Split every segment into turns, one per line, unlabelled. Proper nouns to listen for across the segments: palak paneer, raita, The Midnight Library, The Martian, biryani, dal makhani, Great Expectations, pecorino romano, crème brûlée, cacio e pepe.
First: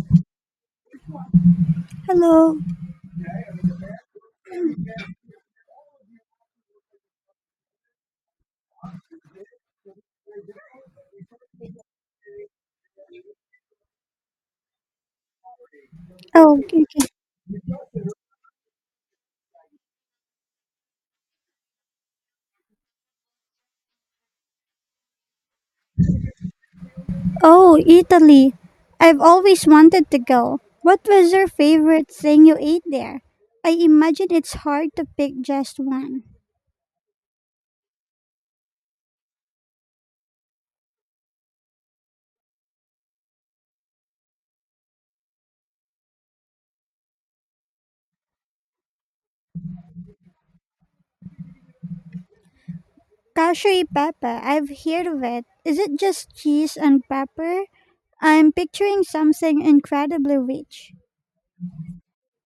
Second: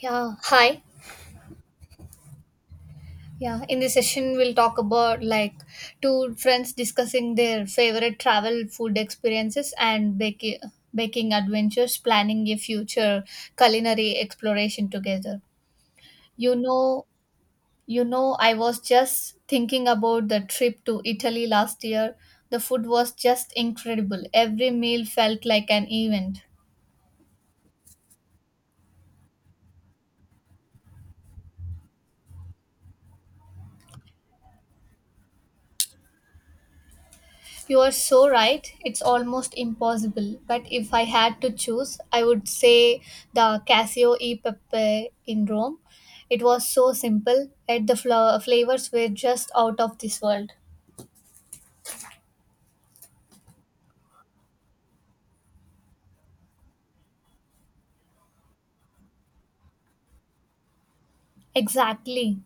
Yeah, hi.
Hello.
Yeah, in this session, we'll talk about like two friends discussing their favorite travel, food experiences, and baking adventures, planning a future culinary exploration together. You
Oh, okay.
know, I was just thinking about the trip to Italy last year. The food was just incredible. Every meal felt like an event.
Oh, Italy. I've always wanted to go. What was your favorite thing you ate there? I imagine it's hard to pick just one.
You are so right. It's almost impossible. But if I had to choose, I would say the Casio e Pepe in Rome. It was so simple, yet the flavors were just out of this world.
Cacio e pepe. I've heard of it. Is it just cheese and pepper? I'm picturing something incredibly rich.
Exactly.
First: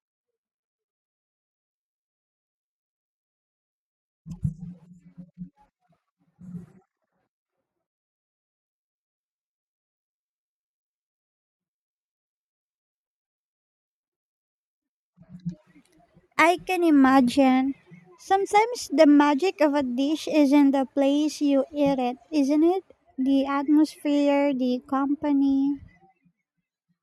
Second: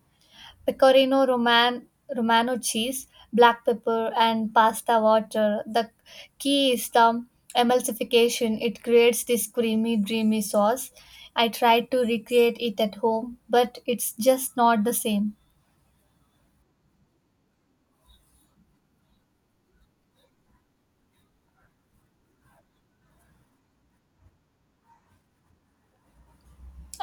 Pecorino Romano cheese, black pepper, and pasta water. The key is the emulsification. It creates this creamy, dreamy sauce. I tried to recreate it at home, but it's just not the same.
I can imagine. Sometimes the magic of a dish is in the place you eat it, isn't it? The atmosphere, the company.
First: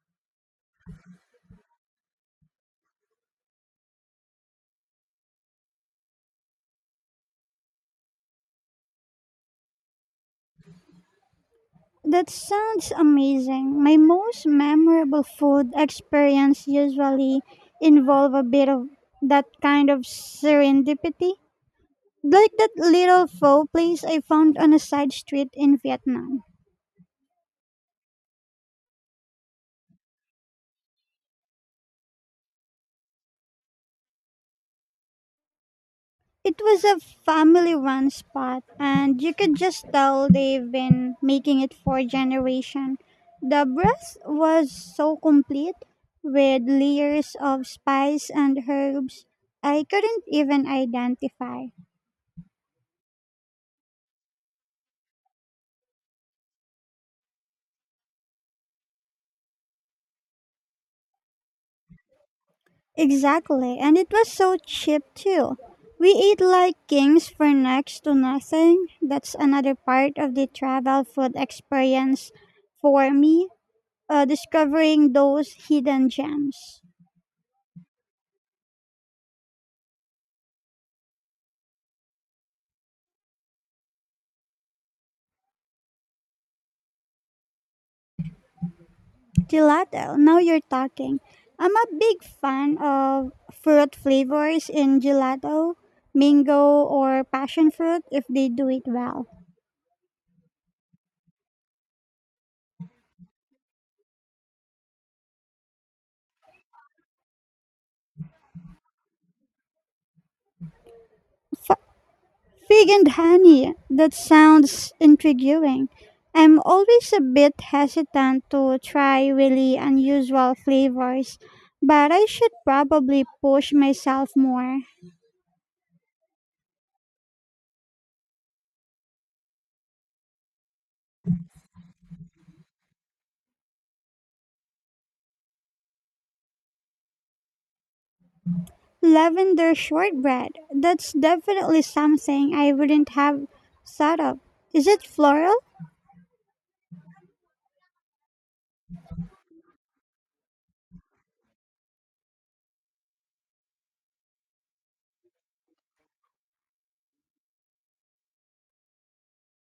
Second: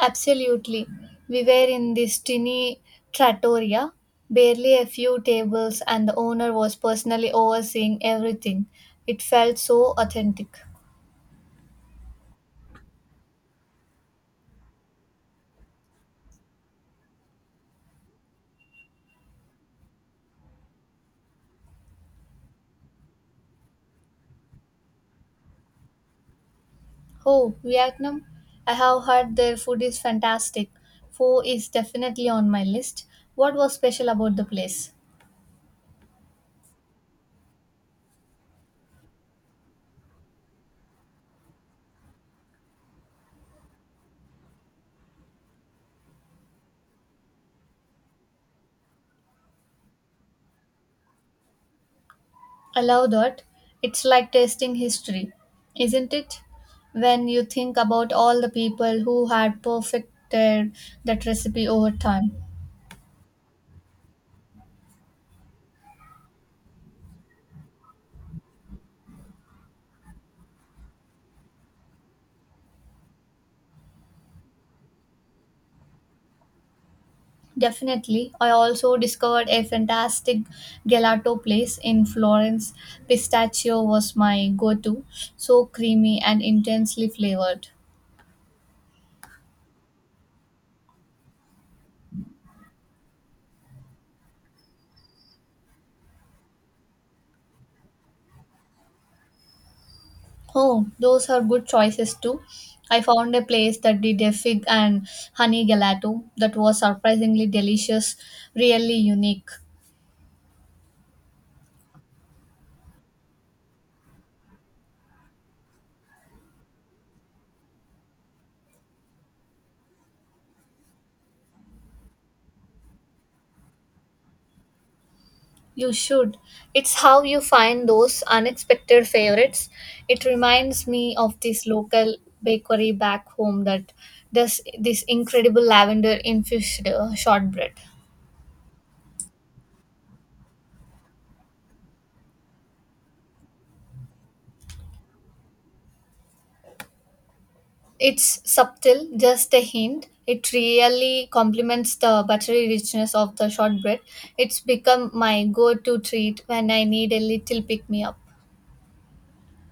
Absolutely. We were in this tiny trattoria, barely a few tables, and the owner was personally overseeing everything. It felt so authentic.
That sounds amazing. My most memorable food experience usually involve a bit of that kind of serendipity. Like that little pho place I found on a side street in Vietnam.
Oh, Vietnam? I have heard their food is fantastic. Pho is definitely on my list. What was special about the place?
It was a family run spot and you could just tell they've been making it for a generation. The broth was so complete with layers of spice and herbs I couldn't even identify.
I love that. It's like tasting history, isn't it? When you think about all the people who had perfected that recipe over time.
Exactly, and it was so cheap too. We eat like kings for next to nothing. That's another part of the travel food experience for me, discovering those hidden gems.
Definitely. I also discovered a fantastic gelato place in Florence. Pistachio was my go to, so creamy and intensely flavored.
Gelato, now you're talking. I'm a big fan of fruit flavors in gelato, mango or passion fruit if they do it well.
Oh, those are good choices too. I found a place that did a fig and honey gelato that was surprisingly delicious, really unique.
Fig and honey. That sounds intriguing. I'm always a bit hesitant to try really unusual flavors, but I should probably push myself more.
You should. It's how you find those unexpected favorites. It reminds me of this local bakery back home that does this incredible lavender infused shortbread.
Lavender shortbread. That's definitely something I wouldn't have thought of. Is it floral?
It's subtle, just a hint. It really complements the buttery richness of the shortbread. It's become my go to treat when I need a little pick me up.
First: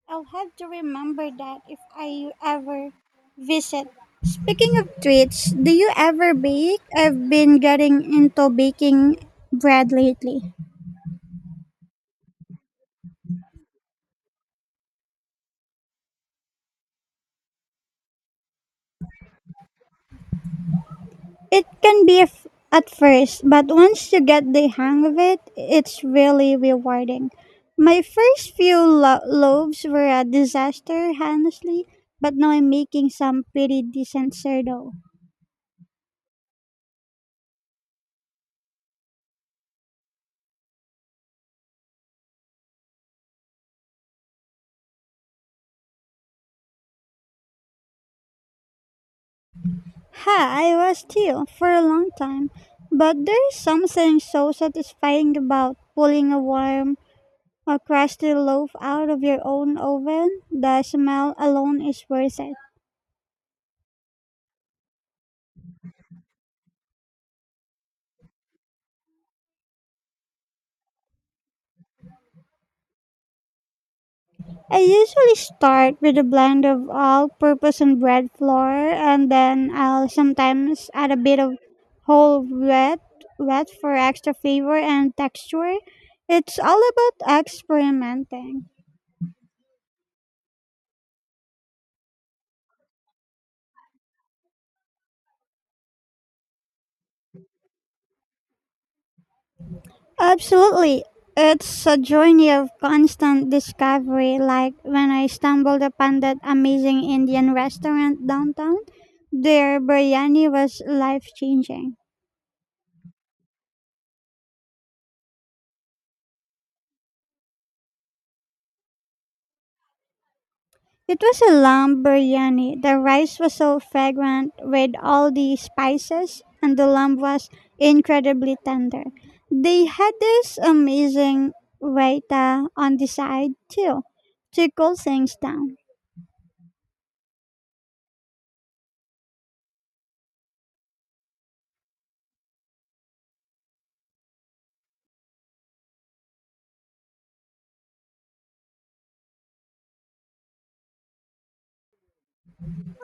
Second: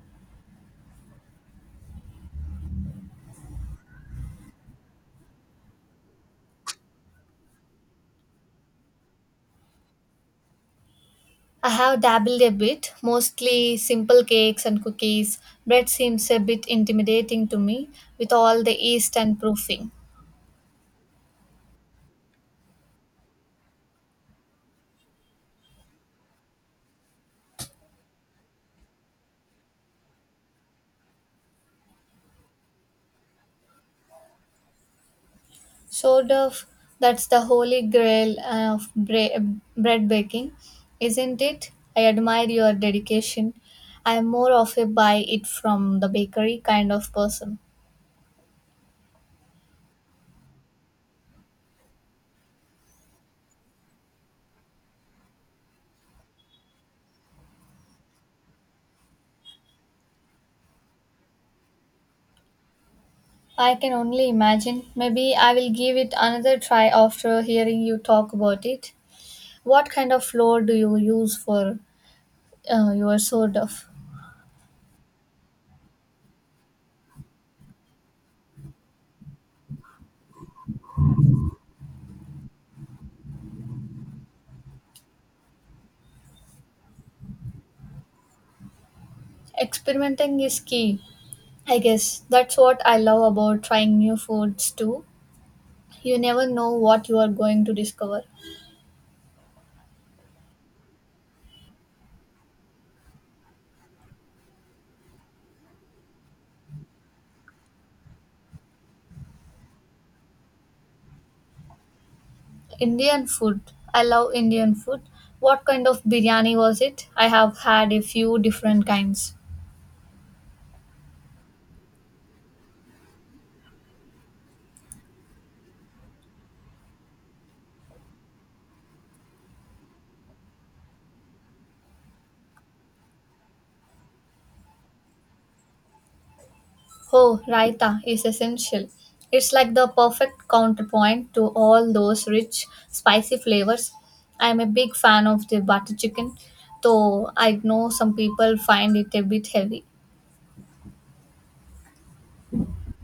I'll have to remember that if I ever visit. Speaking of treats, do you ever bake? I've been getting into baking bread lately.
I have dabbled a bit, mostly simple cakes and cookies. Bread seems a bit intimidating to me with all the yeast and proofing.
It can be at first, but once you get the hang of it, it's really rewarding. My first few loaves were a disaster, honestly, but now I'm making some pretty decent sourdough.
Sort of, that's the holy grail of bread baking, isn't it? I admire your dedication. I am more of a buy it from the bakery kind of person.
Ha, I was too, for a long time, but there's something so satisfying about pulling a warm, a crusty loaf out of your own oven. The smell alone is worth it.
I can only imagine. Maybe I will give it another try after hearing you talk about it. What kind of flour do you use for you are so tough.
I usually start with a blend of all purpose and bread flour, and then I'll sometimes add a bit of whole wheat, wheat for extra flavor and texture. It's all about experimenting.
Experimenting is key. I guess that's what I love about trying new foods too. You never know what you are going to discover.
Absolutely. It's a journey of constant discovery, like when I stumbled upon that amazing Indian restaurant downtown. Their biryani was life changing.
Indian food. I love Indian food. What kind of biryani was it? I have had a few different kinds.
It was a lamb biryani. The rice was so fragrant with all the spices, and the lamb was incredibly tender. They had this amazing raita on the side, too, to cool things down.
Oh, raita is essential. It's like the perfect counterpoint to all those rich, spicy flavors. I'm a big fan of the butter chicken, though I know some people find it a bit heavy.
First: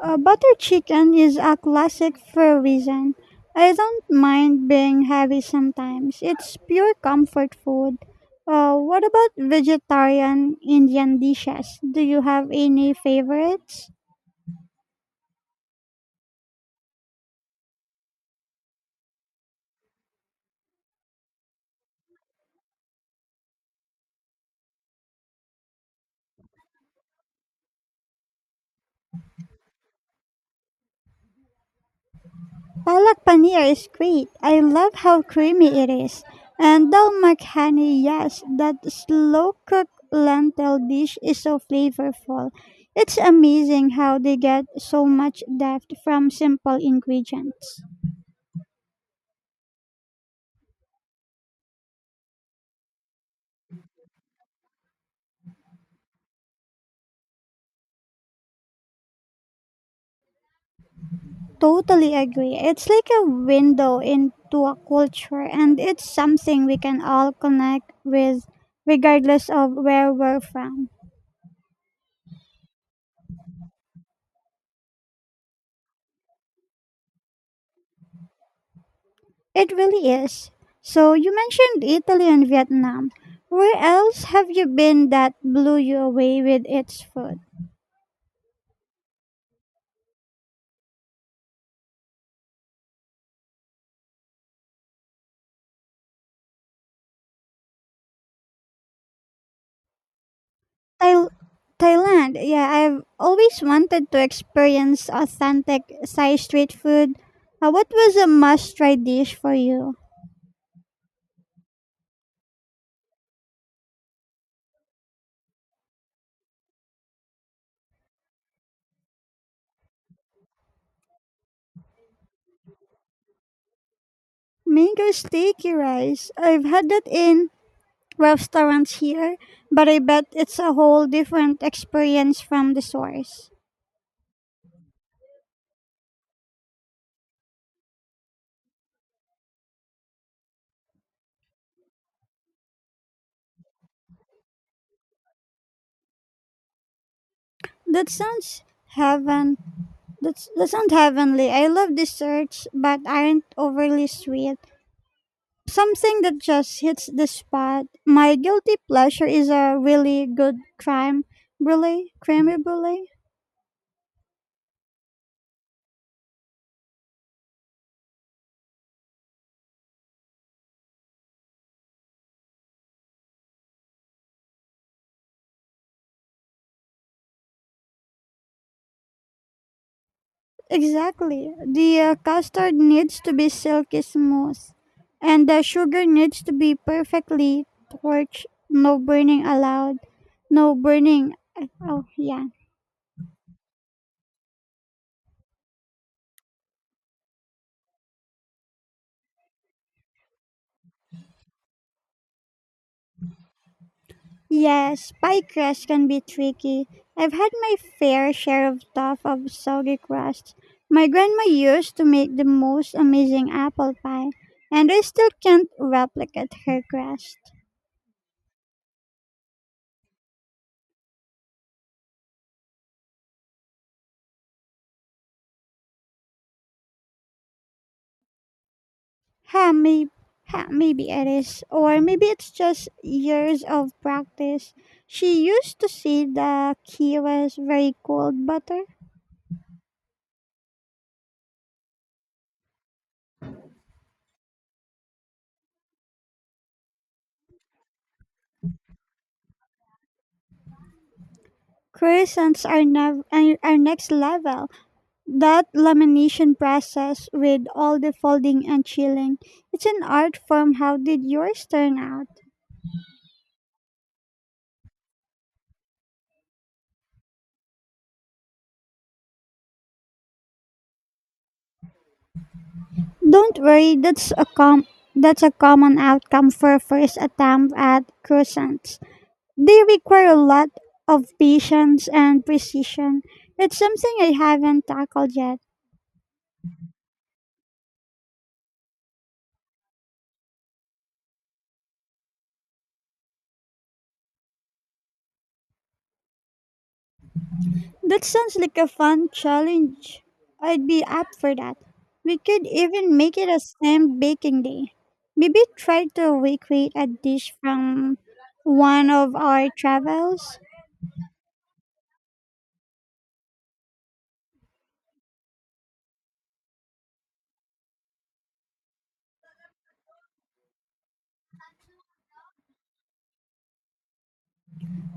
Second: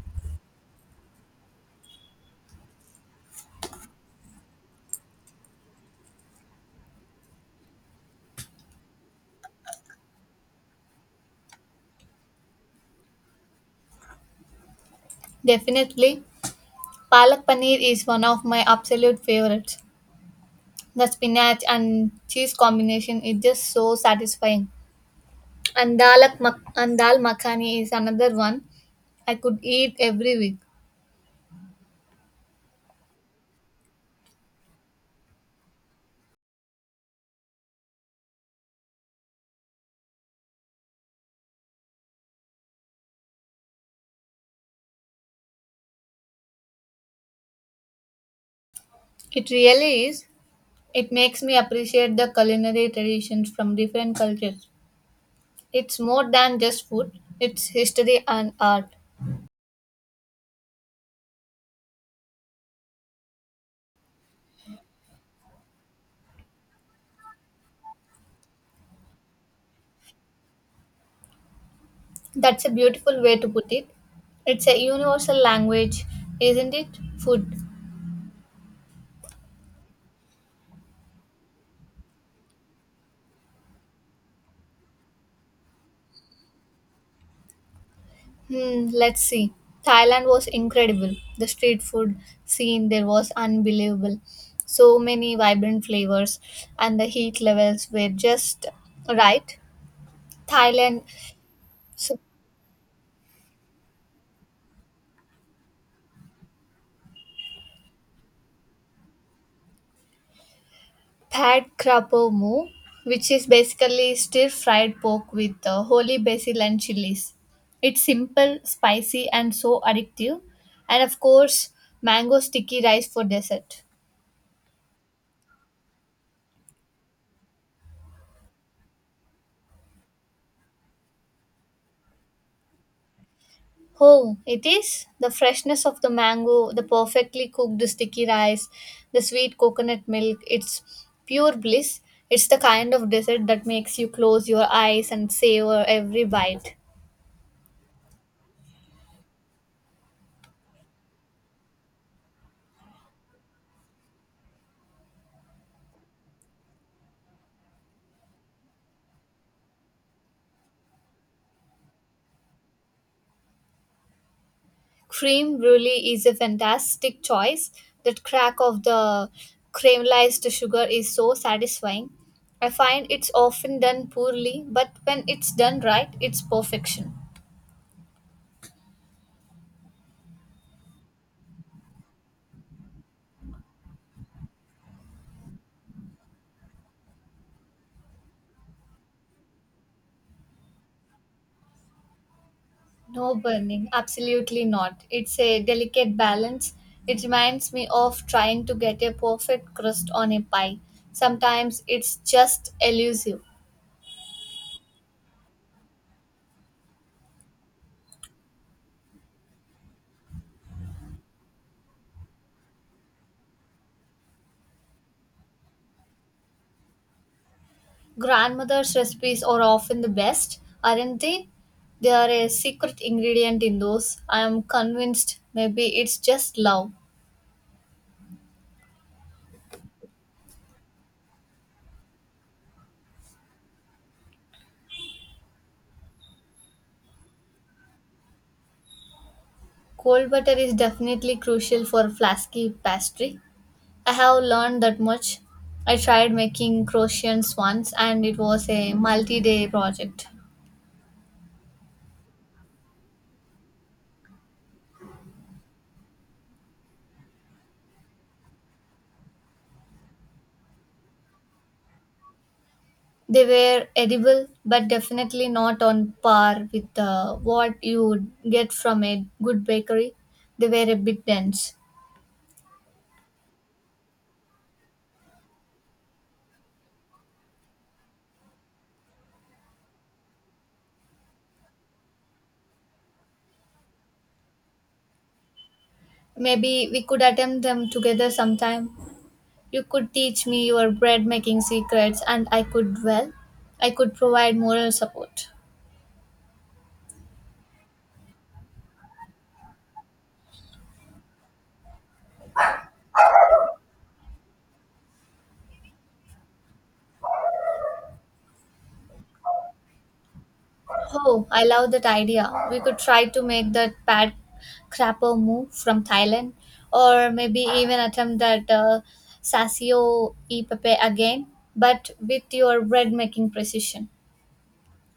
Butter chicken is a classic for a reason. I don't mind being heavy sometimes. It's pure comfort food. What about vegetarian Indian dishes? Do you have any favorites?
Definitely. Palak paneer is one of my absolute favorites. The spinach and cheese combination is just so satisfying. And dal makhani is another one I could eat every week.
Palak paneer is great. I love how creamy it is. And dal makhani, yes, that slow cooked lentil dish is so flavorful. It's amazing how they get so much depth from simple ingredients.
It really is. It makes me appreciate the culinary traditions from different cultures. It's more than just food, it's history and art.
Totally agree. It's like a window into a culture, and it's something we can all connect with regardless of where we're from.
That's a beautiful way to put it. It's a universal language, isn't it? Food.
It really is. So you mentioned Italy and Vietnam. Where else have you been that blew you away with its food?
Let's see. Thailand was incredible. The street food scene there was unbelievable. So many vibrant flavors, and the heat levels were just right. Thailand
Thail
so
Thailand. Yeah, I've always wanted to experience authentic Thai street food. What was a must-try dish for you?
pad krapo mu, which is basically stir fried pork with holy basil and chilies. It's simple, spicy, and so addictive. And of course, mango sticky rice for dessert.
Mango sticky rice. I've had that in restaurants here, but I bet it's a whole different experience from the source.
Oh, it is? The freshness of the mango, the perfectly cooked sticky rice, the sweet coconut milk, it's pure bliss. It's the kind of dessert that makes you close your eyes and savor every bite.
That sounds heaven. That sounds heavenly. I love desserts, but aren't overly sweet. Something that just hits the spot. My guilty pleasure is a really good crime brulee, creamy brulee.
Cream brulee is a fantastic choice. That crack of the caramelized sugar is so satisfying. I find it's often done poorly, but when it's done right, it's perfection.
Exactly. The custard needs to be silky smooth, and the sugar needs to be perfectly torched. No burning allowed. No burning. Oh yeah.
No burning, absolutely not. It's a delicate balance. It reminds me of trying to get a perfect crust on a pie. Sometimes it's just elusive.
Yes, pie crust can be tricky. I've had my fair share of tough of soggy crusts. My grandma used to make the most amazing apple pie, and I still can't replicate her crust.
Grandmother's recipes are often the best, aren't they? They are a secret ingredient in those. I am convinced maybe it's just love.
Ha, maybe, ha, maybe it is, or maybe it's just years of practice. She used to say the key was very cold butter.
Cold butter is definitely crucial for flasky pastry. I have learned that much. I tried making croissants once and it was a multi day project.
Croissants are, are next level. That lamination process with all the folding and chilling, it's an art form. How did yours turn out?
They were edible, but definitely not on par with what you would get from a good bakery. They were a bit dense.
Don't worry, that's a common outcome for a first attempt at croissants. They require a lot of patience and precision. It's something I haven't tackled yet.
Maybe we could attempt them together sometime. You could teach me your bread making secrets, and I could, well, I could provide moral support.
That sounds like a fun challenge. I'd be up for that. We could even make it a Sam baking day. Maybe try to recreate a dish from one of our travels.
Oh, I love that idea. We could try to make that pad crapper move from Thailand, or maybe even attempt that sasio e pepe again, but with your bread making precision.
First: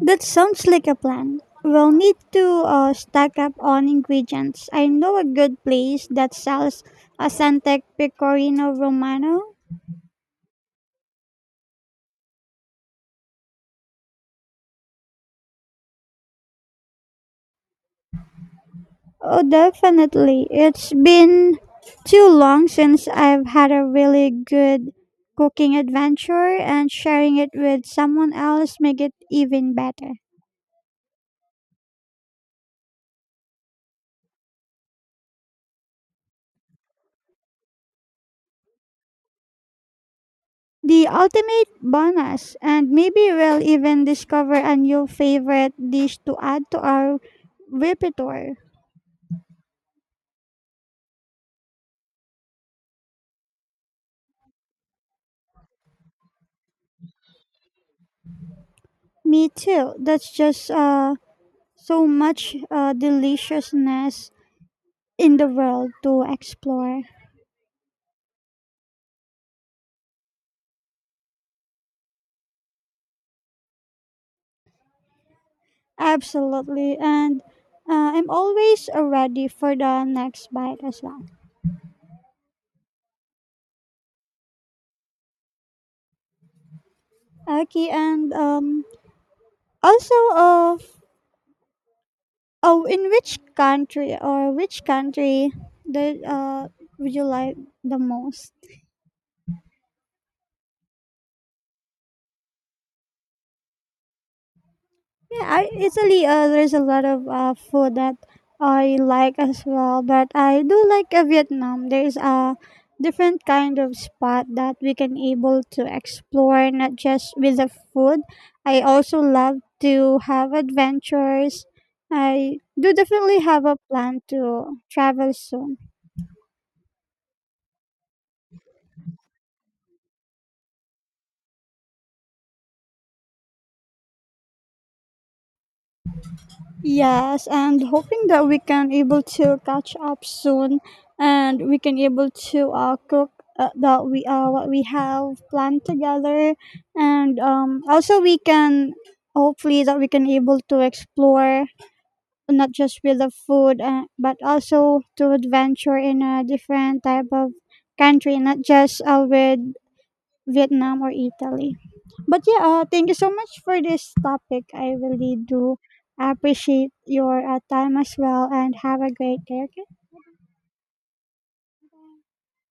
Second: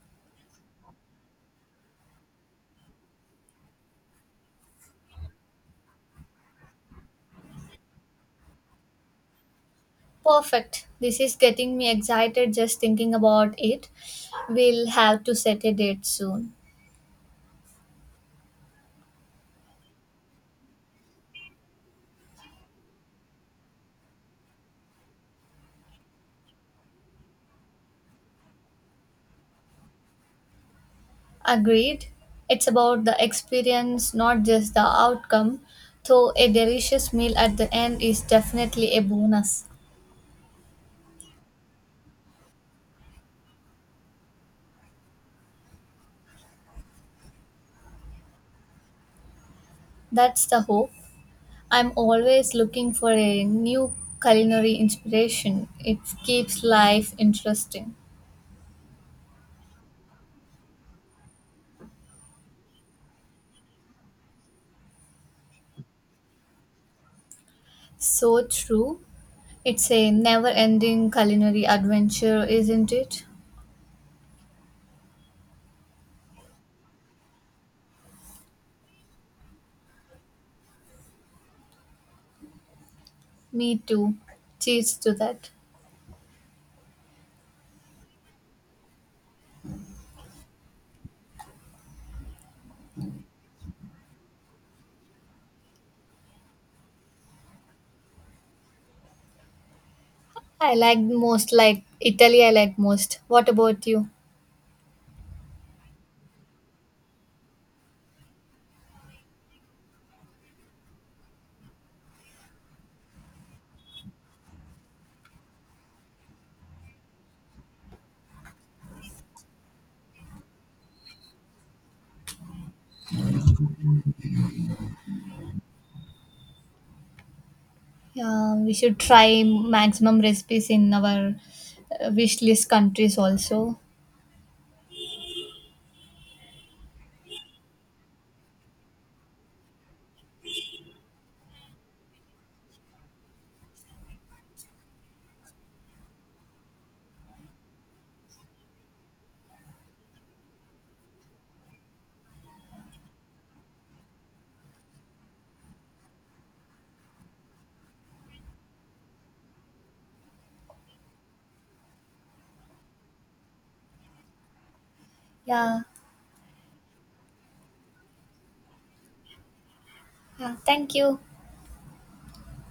That sounds like a plan. We'll need to stock up on ingredients. I know a good place that sells authentic pecorino romano.
Perfect. This is getting me excited just thinking about it. We'll have to set a date soon.
Oh, definitely. It's been too long since I've had a really good cooking adventure, and sharing it with someone else make it even better.
Agreed. It's about the experience, not just the outcome, though a delicious meal at the end is definitely a bonus.
The ultimate bonus, and maybe we'll even discover a new favorite dish to add to our repertoire.
That's the hope. I'm always looking for a new culinary inspiration. It keeps life interesting.
Me too. That's just so much deliciousness in the world to explore.
So true. It's a never ending culinary adventure, isn't it?
Absolutely. And I'm always ready for the next bite as well.
Me too. Cheers to that.
Okay, also, uh, oh, in which country or which country that would you like the most?
I like most like Italy I like most. What about you?
Yeah, Italy. There's a lot of food that I like as well, but I do like Vietnam. There's a different kind of spot that we can able to explore, not just with the food. I also love to have adventures. I do definitely have a plan to travel soon.
Yeah, we should try maximum recipes in our wish list countries also.
Yes, and hoping that we can able to catch up soon, and we can able to cook that we what we have planned together, and also we can hopefully that we can able to explore not just with the food, but also to adventure in a different type of country, not just with Vietnam or Italy. But yeah, thank you so much for this topic. I really do
Yeah.
appreciate your time as well and have a great day.
Yeah. Thank you.